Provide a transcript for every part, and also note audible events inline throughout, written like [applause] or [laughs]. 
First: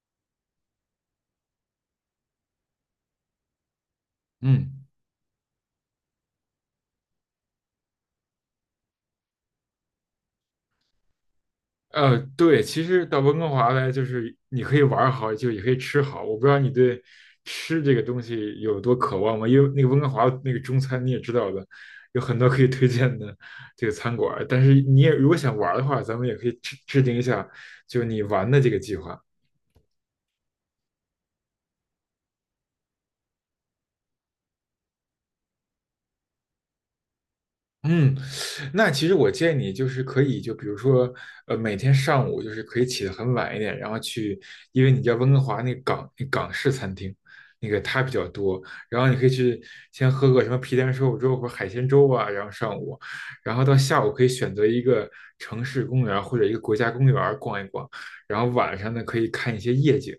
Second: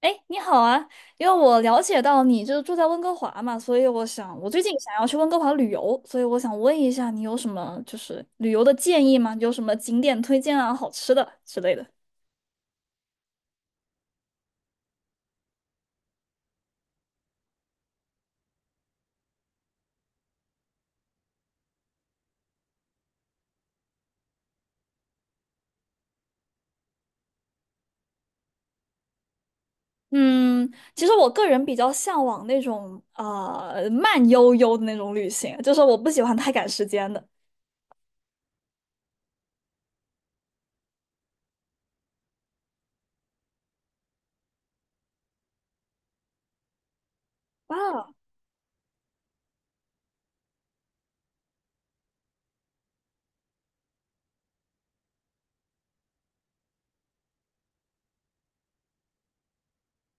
哎，你好啊，因为我了解到你就是住在温哥华嘛，所以我最近嗯，想要去温哥华旅游，所以我想问一下你有什么旅游的建议吗？有什么景点推荐啊、好吃的之类的？对，其实到温哥华来，就是你可以玩儿好，就也可以吃好。我不知道你对吃这个东西有多渴望吗？因为那个温哥华那个中餐你也知道的，有很多可以推荐的这个餐馆儿，但是你也如果想玩儿的话，咱们也可以制定一下，就你玩的这个计划。嗯，其实我个人比较向往那种啊慢悠悠的那种旅行，就是我不喜欢太赶时间的。嗯，那其实我建议你就是可以，就比如说，每天上午就是可以起得很晚一点，然后去，因为你知道温哥华那港式餐厅，那个它哇，比较多，然后你可以去先喝个什么皮蛋瘦肉粥或者海鲜粥啊，然后上午，然后到下午可以选择一个城市公园或者一个国家公园逛一逛，然后晚上呢可以看一些夜景。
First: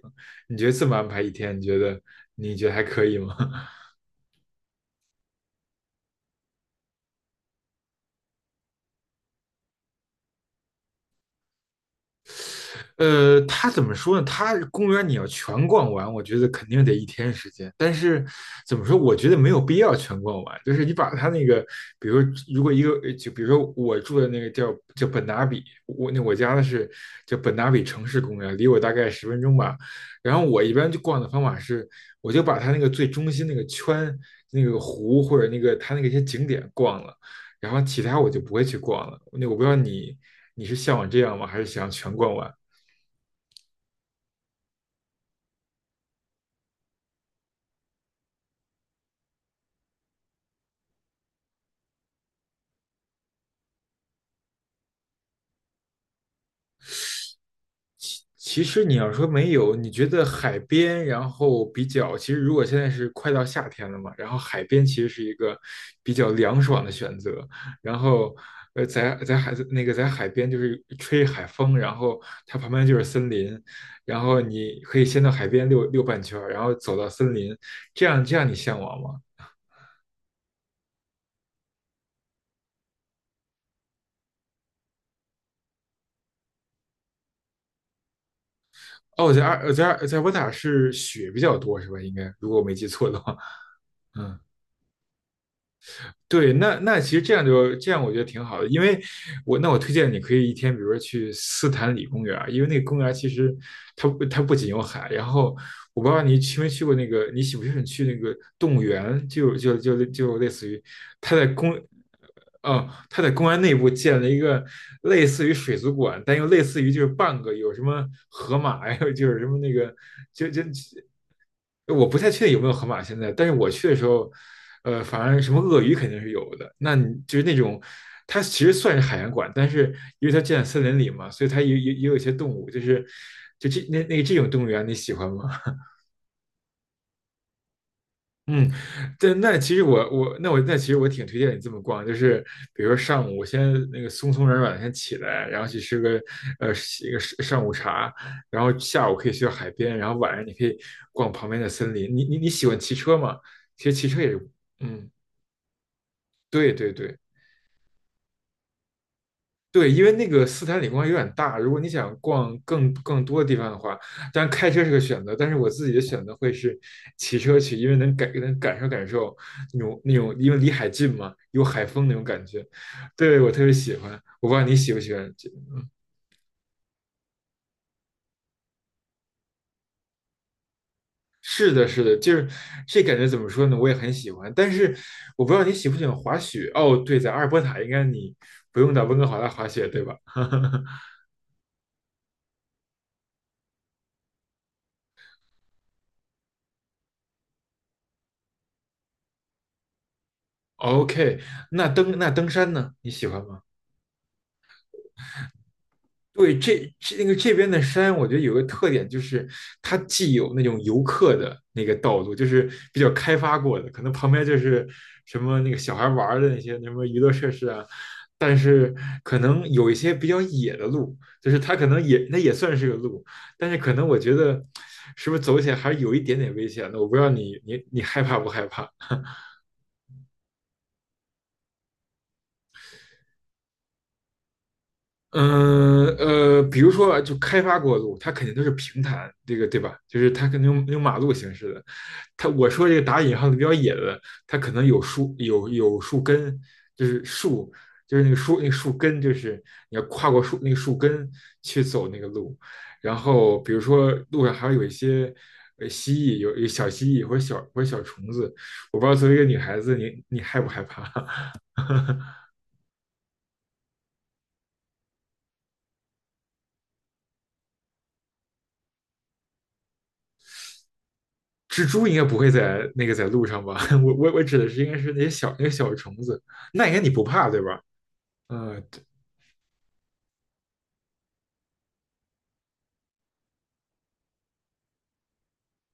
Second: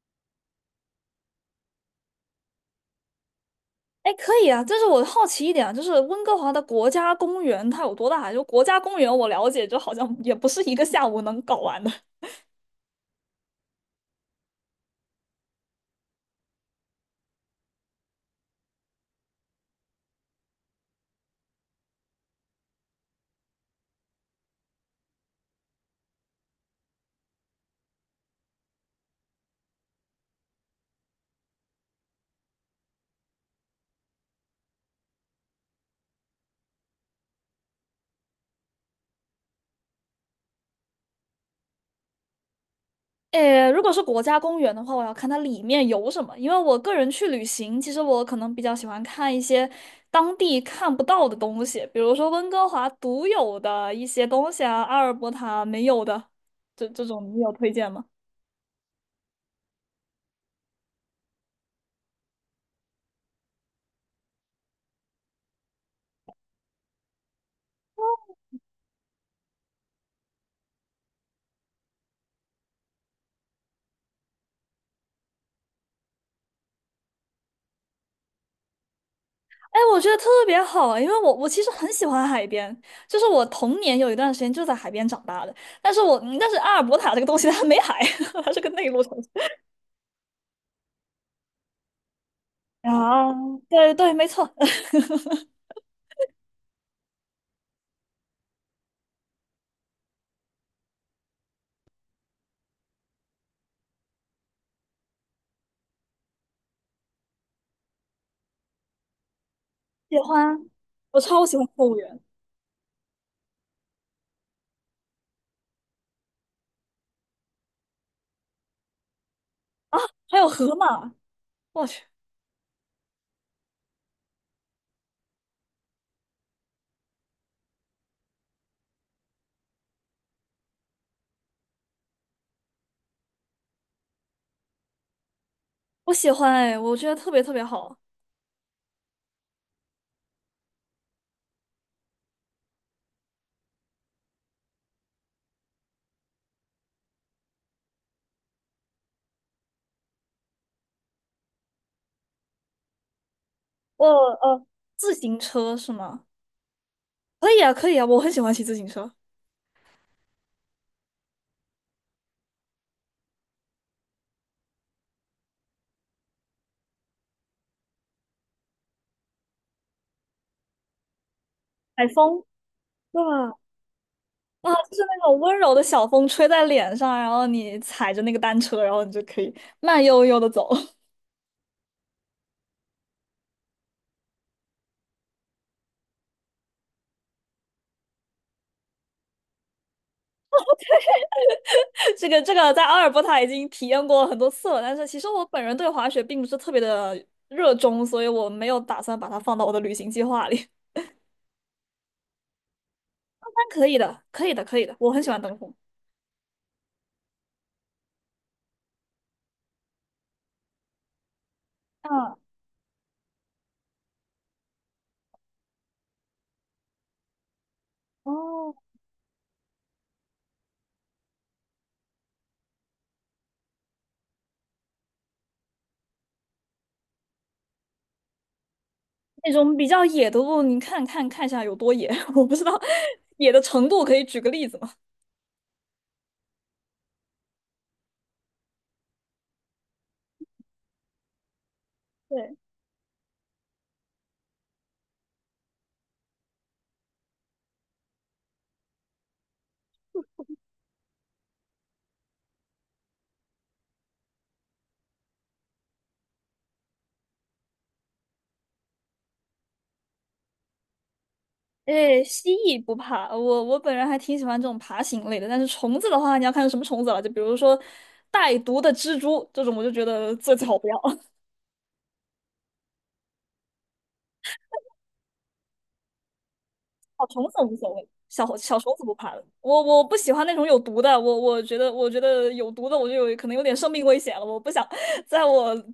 你觉得这么安排一天，你觉得还可以吗？[laughs] 哎，可以啊，但是我好奇一点啊，就是温哥华的国家公园它有多大？就国家公园我了解，就好像也不是一个下午能搞完的。它怎么说呢？它公园你要全逛完，我觉得肯定得一天时间。但是怎么说？我觉得没有必要全逛完。就是你把它那个，比如如果一个就比如说我住的那个叫本达比，我家的是叫本达比城市公园，离我大概10分钟吧。然后我一般就逛的方法是，我就把它那个最中心那个圈、那个湖或者那个它那个一些景点逛了，然后其他我就不会去逛了。那我不知道你是向往这样吗？还是想全逛完？诶，如果是国家公园的话，我要看它里面有什么，因为我个人去旅行，其实我可能比较喜欢看一些当地看不到的东西，比如说温哥华独有的一些东西啊，阿尔伯塔没有的，这种你有推荐吗？其实你要说没有，你觉得海边，然后比较，其实如果现在是快到夏天了嘛，然后海边其实是一个比较凉爽的选择。然后，在海边就是吹海风，然后它旁边就是森林，然后你可以先到海边溜溜半圈儿，然后走到森林，这样你向往吗？哎，我觉得特别好，因为我其实很喜欢海边，就是我童年有一段时间就在海边长大的，但是阿尔伯塔这个东西它没海，[laughs] 它是个内陆城市。哦，在渥塔是雪比较多是吧？应该如果我没记错的啊，话，对对，[laughs] 没嗯。错，[laughs] 对，那其实这样就这样，我觉得挺好的，因为我推荐你可以一天，比如说去斯坦里公园儿，因为那个公园儿其实它不仅有海，然后我不知道你去没去过那个，你喜不喜欢去那个动物园，就就就喜就类似欢，于我它超在喜欢公动物园。哦，它在公园内部建了一个类似于水族馆，但又类似于就是半个，有什么河马呀，有就是什么那个啊，还就有就河马，我去，我不太确定有没有河马现在，但是我去的时候，反正什么鳄鱼肯定是有的。那你就是那种，它其实算是海洋馆，但是因为它建在森林里嘛，所以它也有一些动物，就是就这那那这种动物园，你喜欢吗？我喜欢哎，我觉得特别特别好。嗯，对，那其实我我那我那其实我挺推荐你这么逛，就是比如说上午我先那个松松软软地先起来，然后去吃个呃一个上午茶，然后下午可以去到海边，然后晚上你可以逛旁边的森林。你喜欢骑车吗？其实我骑车也是，呃，嗯，自行车是吗？对对对。可以啊，可以啊，我很喜欢骑自行车。对，因为那个斯坦李光有点大，如果你想逛更多的地方的话，当然开车是个选择，但是我自己的选择会是骑车去，因为能感受感受那种，因为离海近嘛，有海风海那种感风，觉，对对，我吧？特别喜欢。我不知道啊，你喜就不是喜那欢种温柔的小风吹在脸上，然后你踩着那个单车，然后你就可以慢悠悠的走。是的，是的，就是这感觉怎么说呢？我也很喜欢，但是我不知道你喜不喜欢滑雪。哦，对，在阿尔伯塔应该你不用到温哥华来滑雪，对吧？ [laughs] [laughs] 这个在阿尔伯塔已经体验过很多次了，但是其实我本人对滑雪并不是特别的热衷，所以我没有打算把它放到我的旅行计划里。？OK,那登山呢？你喜欢但吗？可以的，可以的，可以的，我很喜欢登峰。对，这这那个这边的山，我觉得有个特点就是，它既有那种游客的那个道路，嗯，就是比较开发过的，可能旁边就是什么那个小孩玩儿的那些什么娱乐设施啊，但哦，是可能有一些比较野的路，就是它可能也算是个路，但是可能我觉得是不是走起来还是有一点点危险的，我不知道你害怕不害怕？那种比较野的路，看看一下有多野，[laughs] 我不知道野的程度，可以举个例子吗？嗯,比如说啊就开发过的路，它肯定都是平坦，这个对吧？就是它可能用马路形式的。它对，我说这个打引号的比较野的，它可能有树根，就是树，就是那个树那个树根，就是你要跨过树那个树根去走那个路。然后比如说路上还有一些蜥蜴，有小蜥蜴或者小虫子，我不知道作为一个女孩子，你害不害怕？[laughs] 诶，蜥蜴不怕，我本人还挺喜欢这种爬行类的，但是虫子的话，你要看是什么虫子了，就比如说带毒的蜘蛛这种，我就觉得最最好不要。[laughs] 蜘蛛应该不会在那个在路上吧？[laughs] 我指的是应该是那些小虫子，那应该你不小虫怕对子无吧？所谓，小小嗯，虫子不怕的，我不喜欢那种有毒的，我觉得有毒的我就有可能有点生命危险了，我不想在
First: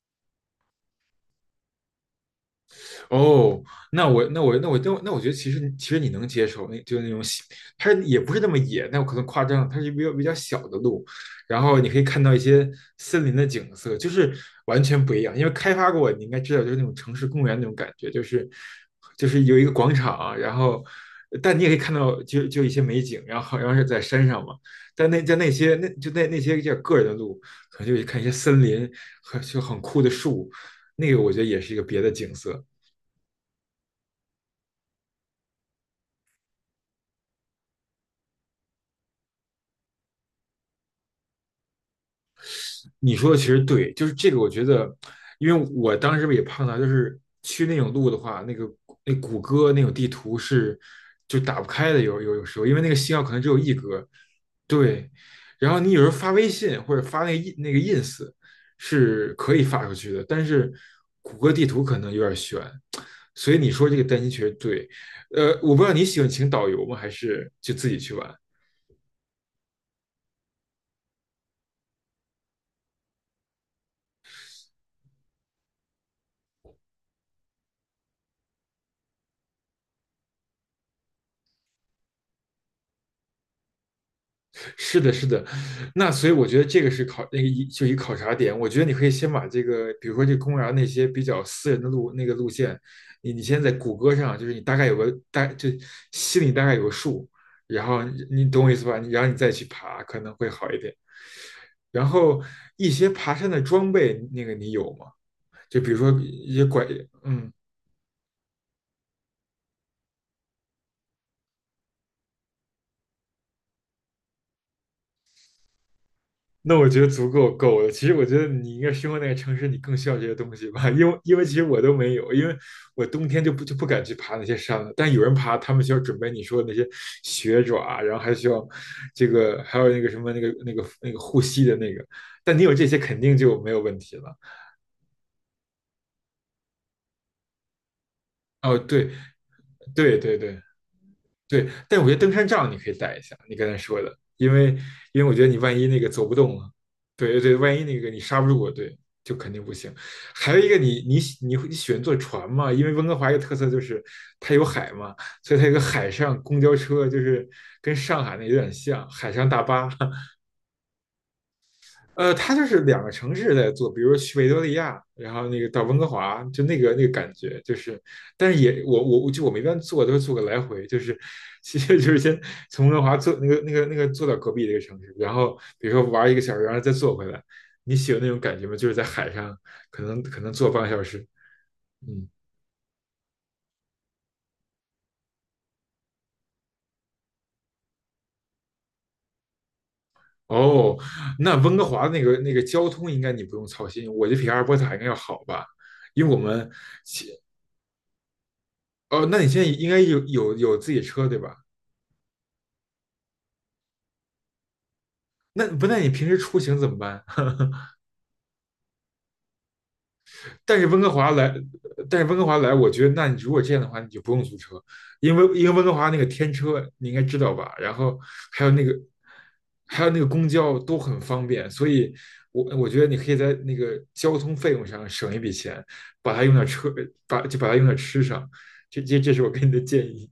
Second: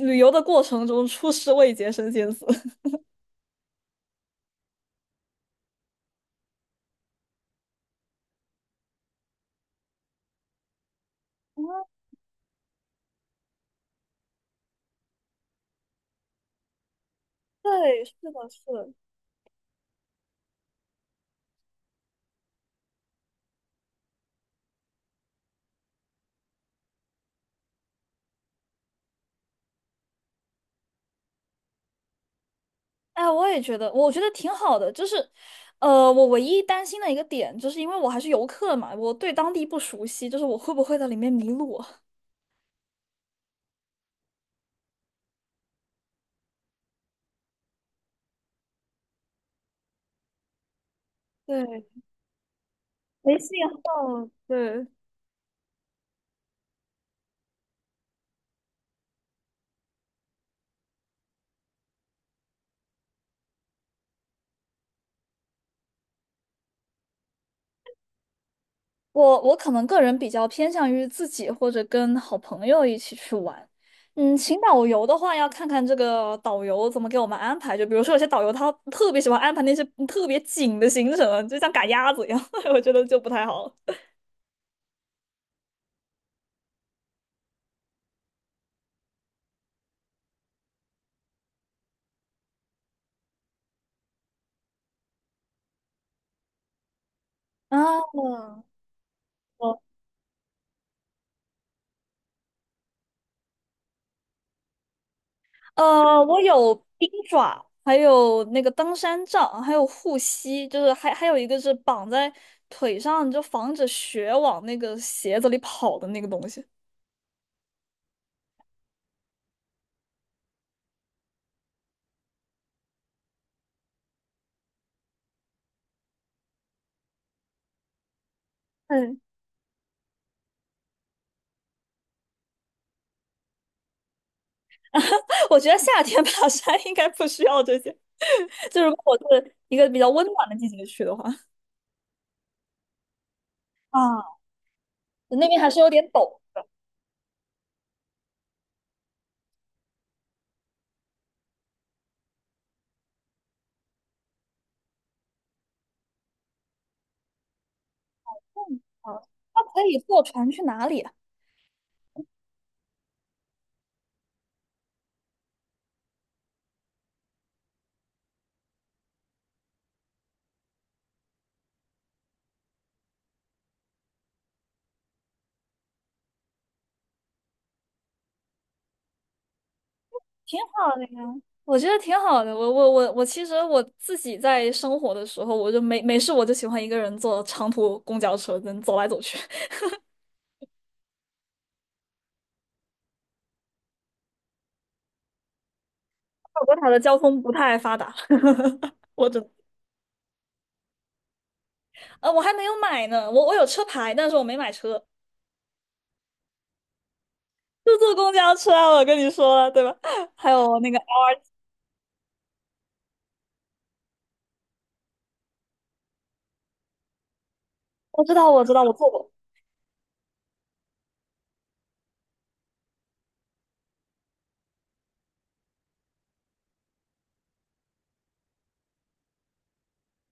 旅游的过程中出师未捷身先死。[laughs] 哦，那我觉得其实你能接受，那就是那种小，它也不是那么野，那我可能夸张，它是比较小的路，然后你啊，可以看到一些森林的景色，就是完全不一样。因为开发过，你应该知道，就是那种城市公园那种感对，觉，是就是的，是的。就是有一个广场，然后但你也可以看到一些美景，然后好像是在山上嘛，但那在那些那就那那些叫个人的路，可能就看一些森林和就很酷的树，那个我觉得也是一个别的景色。哎，我也觉得，我觉得挺好的。就是，我唯一担心的一个点，就是因为我还是游客嘛，我对当地不熟悉，就是我会不会在里面迷路？你说的其实对，就是这个，我觉得，因为我当时也碰到，就是去那种路的话，那个那谷歌那种地图是就 [laughs] 打不对，开的，有时候，因为那个信号可没能只信有1格，号，对，对。然后你有时候发微信或者发那个 ins 是可以发出去的，但是谷歌地图可能有点悬，所以你说这个担心确实对。我不知道你喜欢请导游吗，还是就自己去玩？我我可能个人比较偏向于自己或者跟好朋友一起去玩。嗯，请导游的话，要看看这个导游怎么给我们安排。就比如说，有些导游他特别喜欢安排那些特别紧的行程，就像赶鸭子一样，[laughs] 我觉得就不太好。是的，是的，那所以我觉得这个是考那个一就一考察点。我觉得你可以先把这个，比如说这公园那些比较私人的路那个路线，你先在谷歌上，就是你大概有个大就心里大概有个数，啊，然后你懂我意思吧？然后你再去爬可能会好一点。然后一些爬山的装备，那个你有吗？就比如说我一些有拐，冰嗯，爪，还有那个登山杖，还有护膝，就是还有一个是绑在腿上，就防止雪往那个鞋子里跑的那个东西。那我觉得足够了。其实我觉得你应该生活那个城市，你更需要这些东西吧，因为其实我都没有，因为我冬天就不敢去爬那些山了。但有人爬，他们需要准备你说的那些雪爪啊，然后还需要嗯，这个，还有那个什么那个护膝的那个。但你有这些肯定就没有问题了。[laughs] 我觉得夏天爬山应该不需要这些，[laughs] 哦，就如对果我是一个比较对温对暖的对，季节去的话，对，但我觉得登山杖你可以带一下，你刚才说的，啊，因为我觉得那你边还万是一有那点个走不陡动的。了，对对，万一那个你刹不住我，对，就肯定不行。还有一个你，你喜你会你喜欢坐船吗？因为温哥华一个特色就是它有海嘛，所以它有个海上公交车，就是跟上海那有点嗯，像，啊海上那大可巴，以坐 [laughs] 船去哪里？它就是两个城市在做，比如说去维多利亚，然后那个到温哥华，就那个感觉，就是，但是也我们一般坐都是坐个来回，就是其实就是先从温哥华坐那个坐到隔壁的一个城市，然后比如说玩一个小时，然后再坐回来。你喜欢那种感觉吗？就是在海上，可能挺坐半个好小的时。呀，我觉得挺嗯，好的。我我我我，其实我自己在生活的时候，我就没没事，我就喜欢一个人坐长途公交车，能走来走去。哦，那温哥华那个交通应该你不用操心，我觉得比阿尔伯塔应该要好吧，因为我 [laughs] 我们国塔的交其通不太发达，[laughs] 哦，我那真你现在应该有自己车对吧？呃，我还没有买呢。我有车牌，但是我没买车，那不，那你平时出行怎么办？就 [laughs] 坐公交车啊。我跟你说了，对吧？[laughs] 还但有是那个，温哥华来，但是温哥华来，我觉得，那你如果这样的话，你就不用租车，因为温哥华那个天车你应该知道吧？然后我知道，还我有知道，那我个坐过。还有那个公交都很方便，所以我觉得你可以在那个交通费用上省一笔钱，把它用到车，把就把它用到吃上。这是我给你的建议。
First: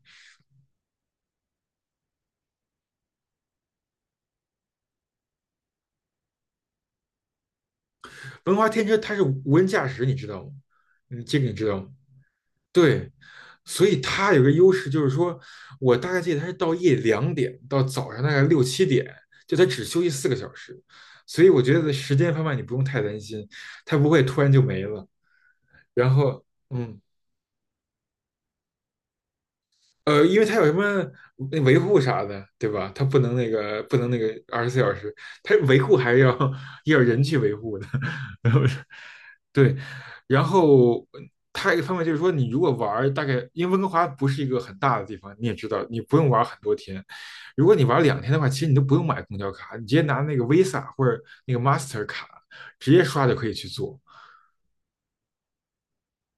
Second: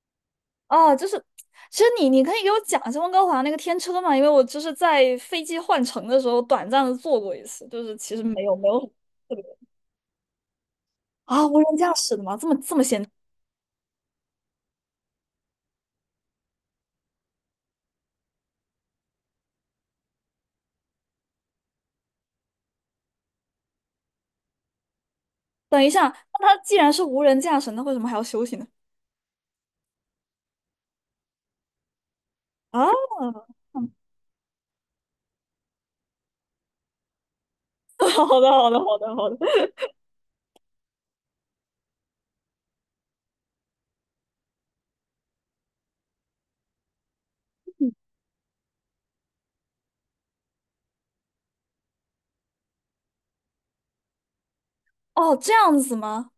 哦，就是，其实你你可以给我讲一下温哥华那个天车嘛，因为我就是在飞机换乘的时候短暂的坐过一次，就是其实没温有哥华没有。天车它是特别。无人驾驶，你知道吗？嗯，这个啊，你无知人道吗？驾驶的吗？这么这么闲？对，所以它有个优势，就是说我大概记得它是到夜里2点到早上大概六七点，就它只休息4个小时，所以我觉得时间方面你不用太担心，它不会突然就没了。等一下，然那后，它既然嗯，是无人驾驶，那为什么还要休息呢？因为它有什么那维护啥的，对啊，吧？它[laughs] 不能那个24小时，它维护还是要 [laughs] 要人去维护的。好 [laughs] 然的，后。好的，好的，好的。对，然后还有一个方面就是说，你如果玩儿大概，因为温哥华不是一个很大的地方，你也知道，你不用玩儿很多天。如果你玩儿2天的话，其实你都不用买公交卡，你直接拿那个 Visa 或者那个 Master 卡直接刷就可以去做。哦，这样子吗？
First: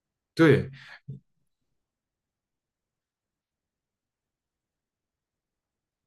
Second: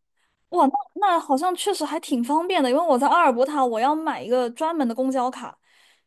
哇，对，那那好像确实还挺方便的，因为我在阿尔伯塔，我要买一个专门的公交卡，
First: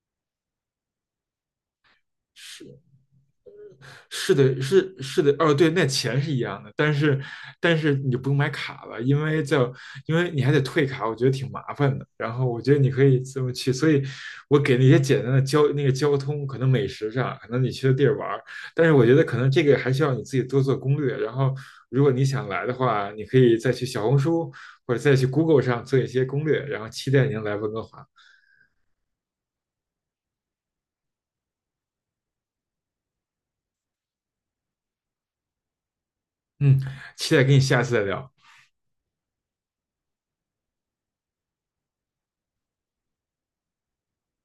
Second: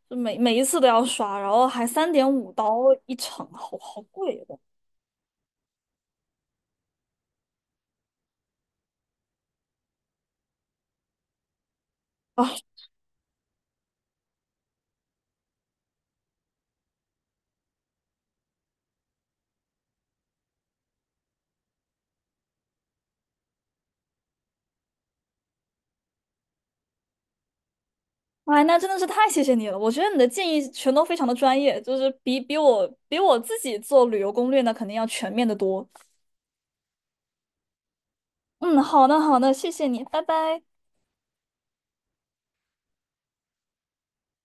每一次都要刷，然后还三点五是。刀一程，好好是贵的的，是的,哦，对，那钱是一样的，但是你不用买卡了，因为你还得退卡，我觉得挺麻烦的。然后啊！我觉得你可以这么去，所以我给那些简单的交那个交通，可能美食上，可能你去的地儿玩儿，但是我觉得可能这个还需要你自己多做攻略。然后如果你想来的话，你可以再去小红书或者再去 Google 上做一些攻略，然后期待您来温哥华。哎，那真的是太谢谢你了，我觉得你的建议全都非常的专业，就是比我自己做旅游攻略呢，肯定要全面的多。嗯，期待跟你下次再聊。嗯，好的，好的，谢谢你，拜拜。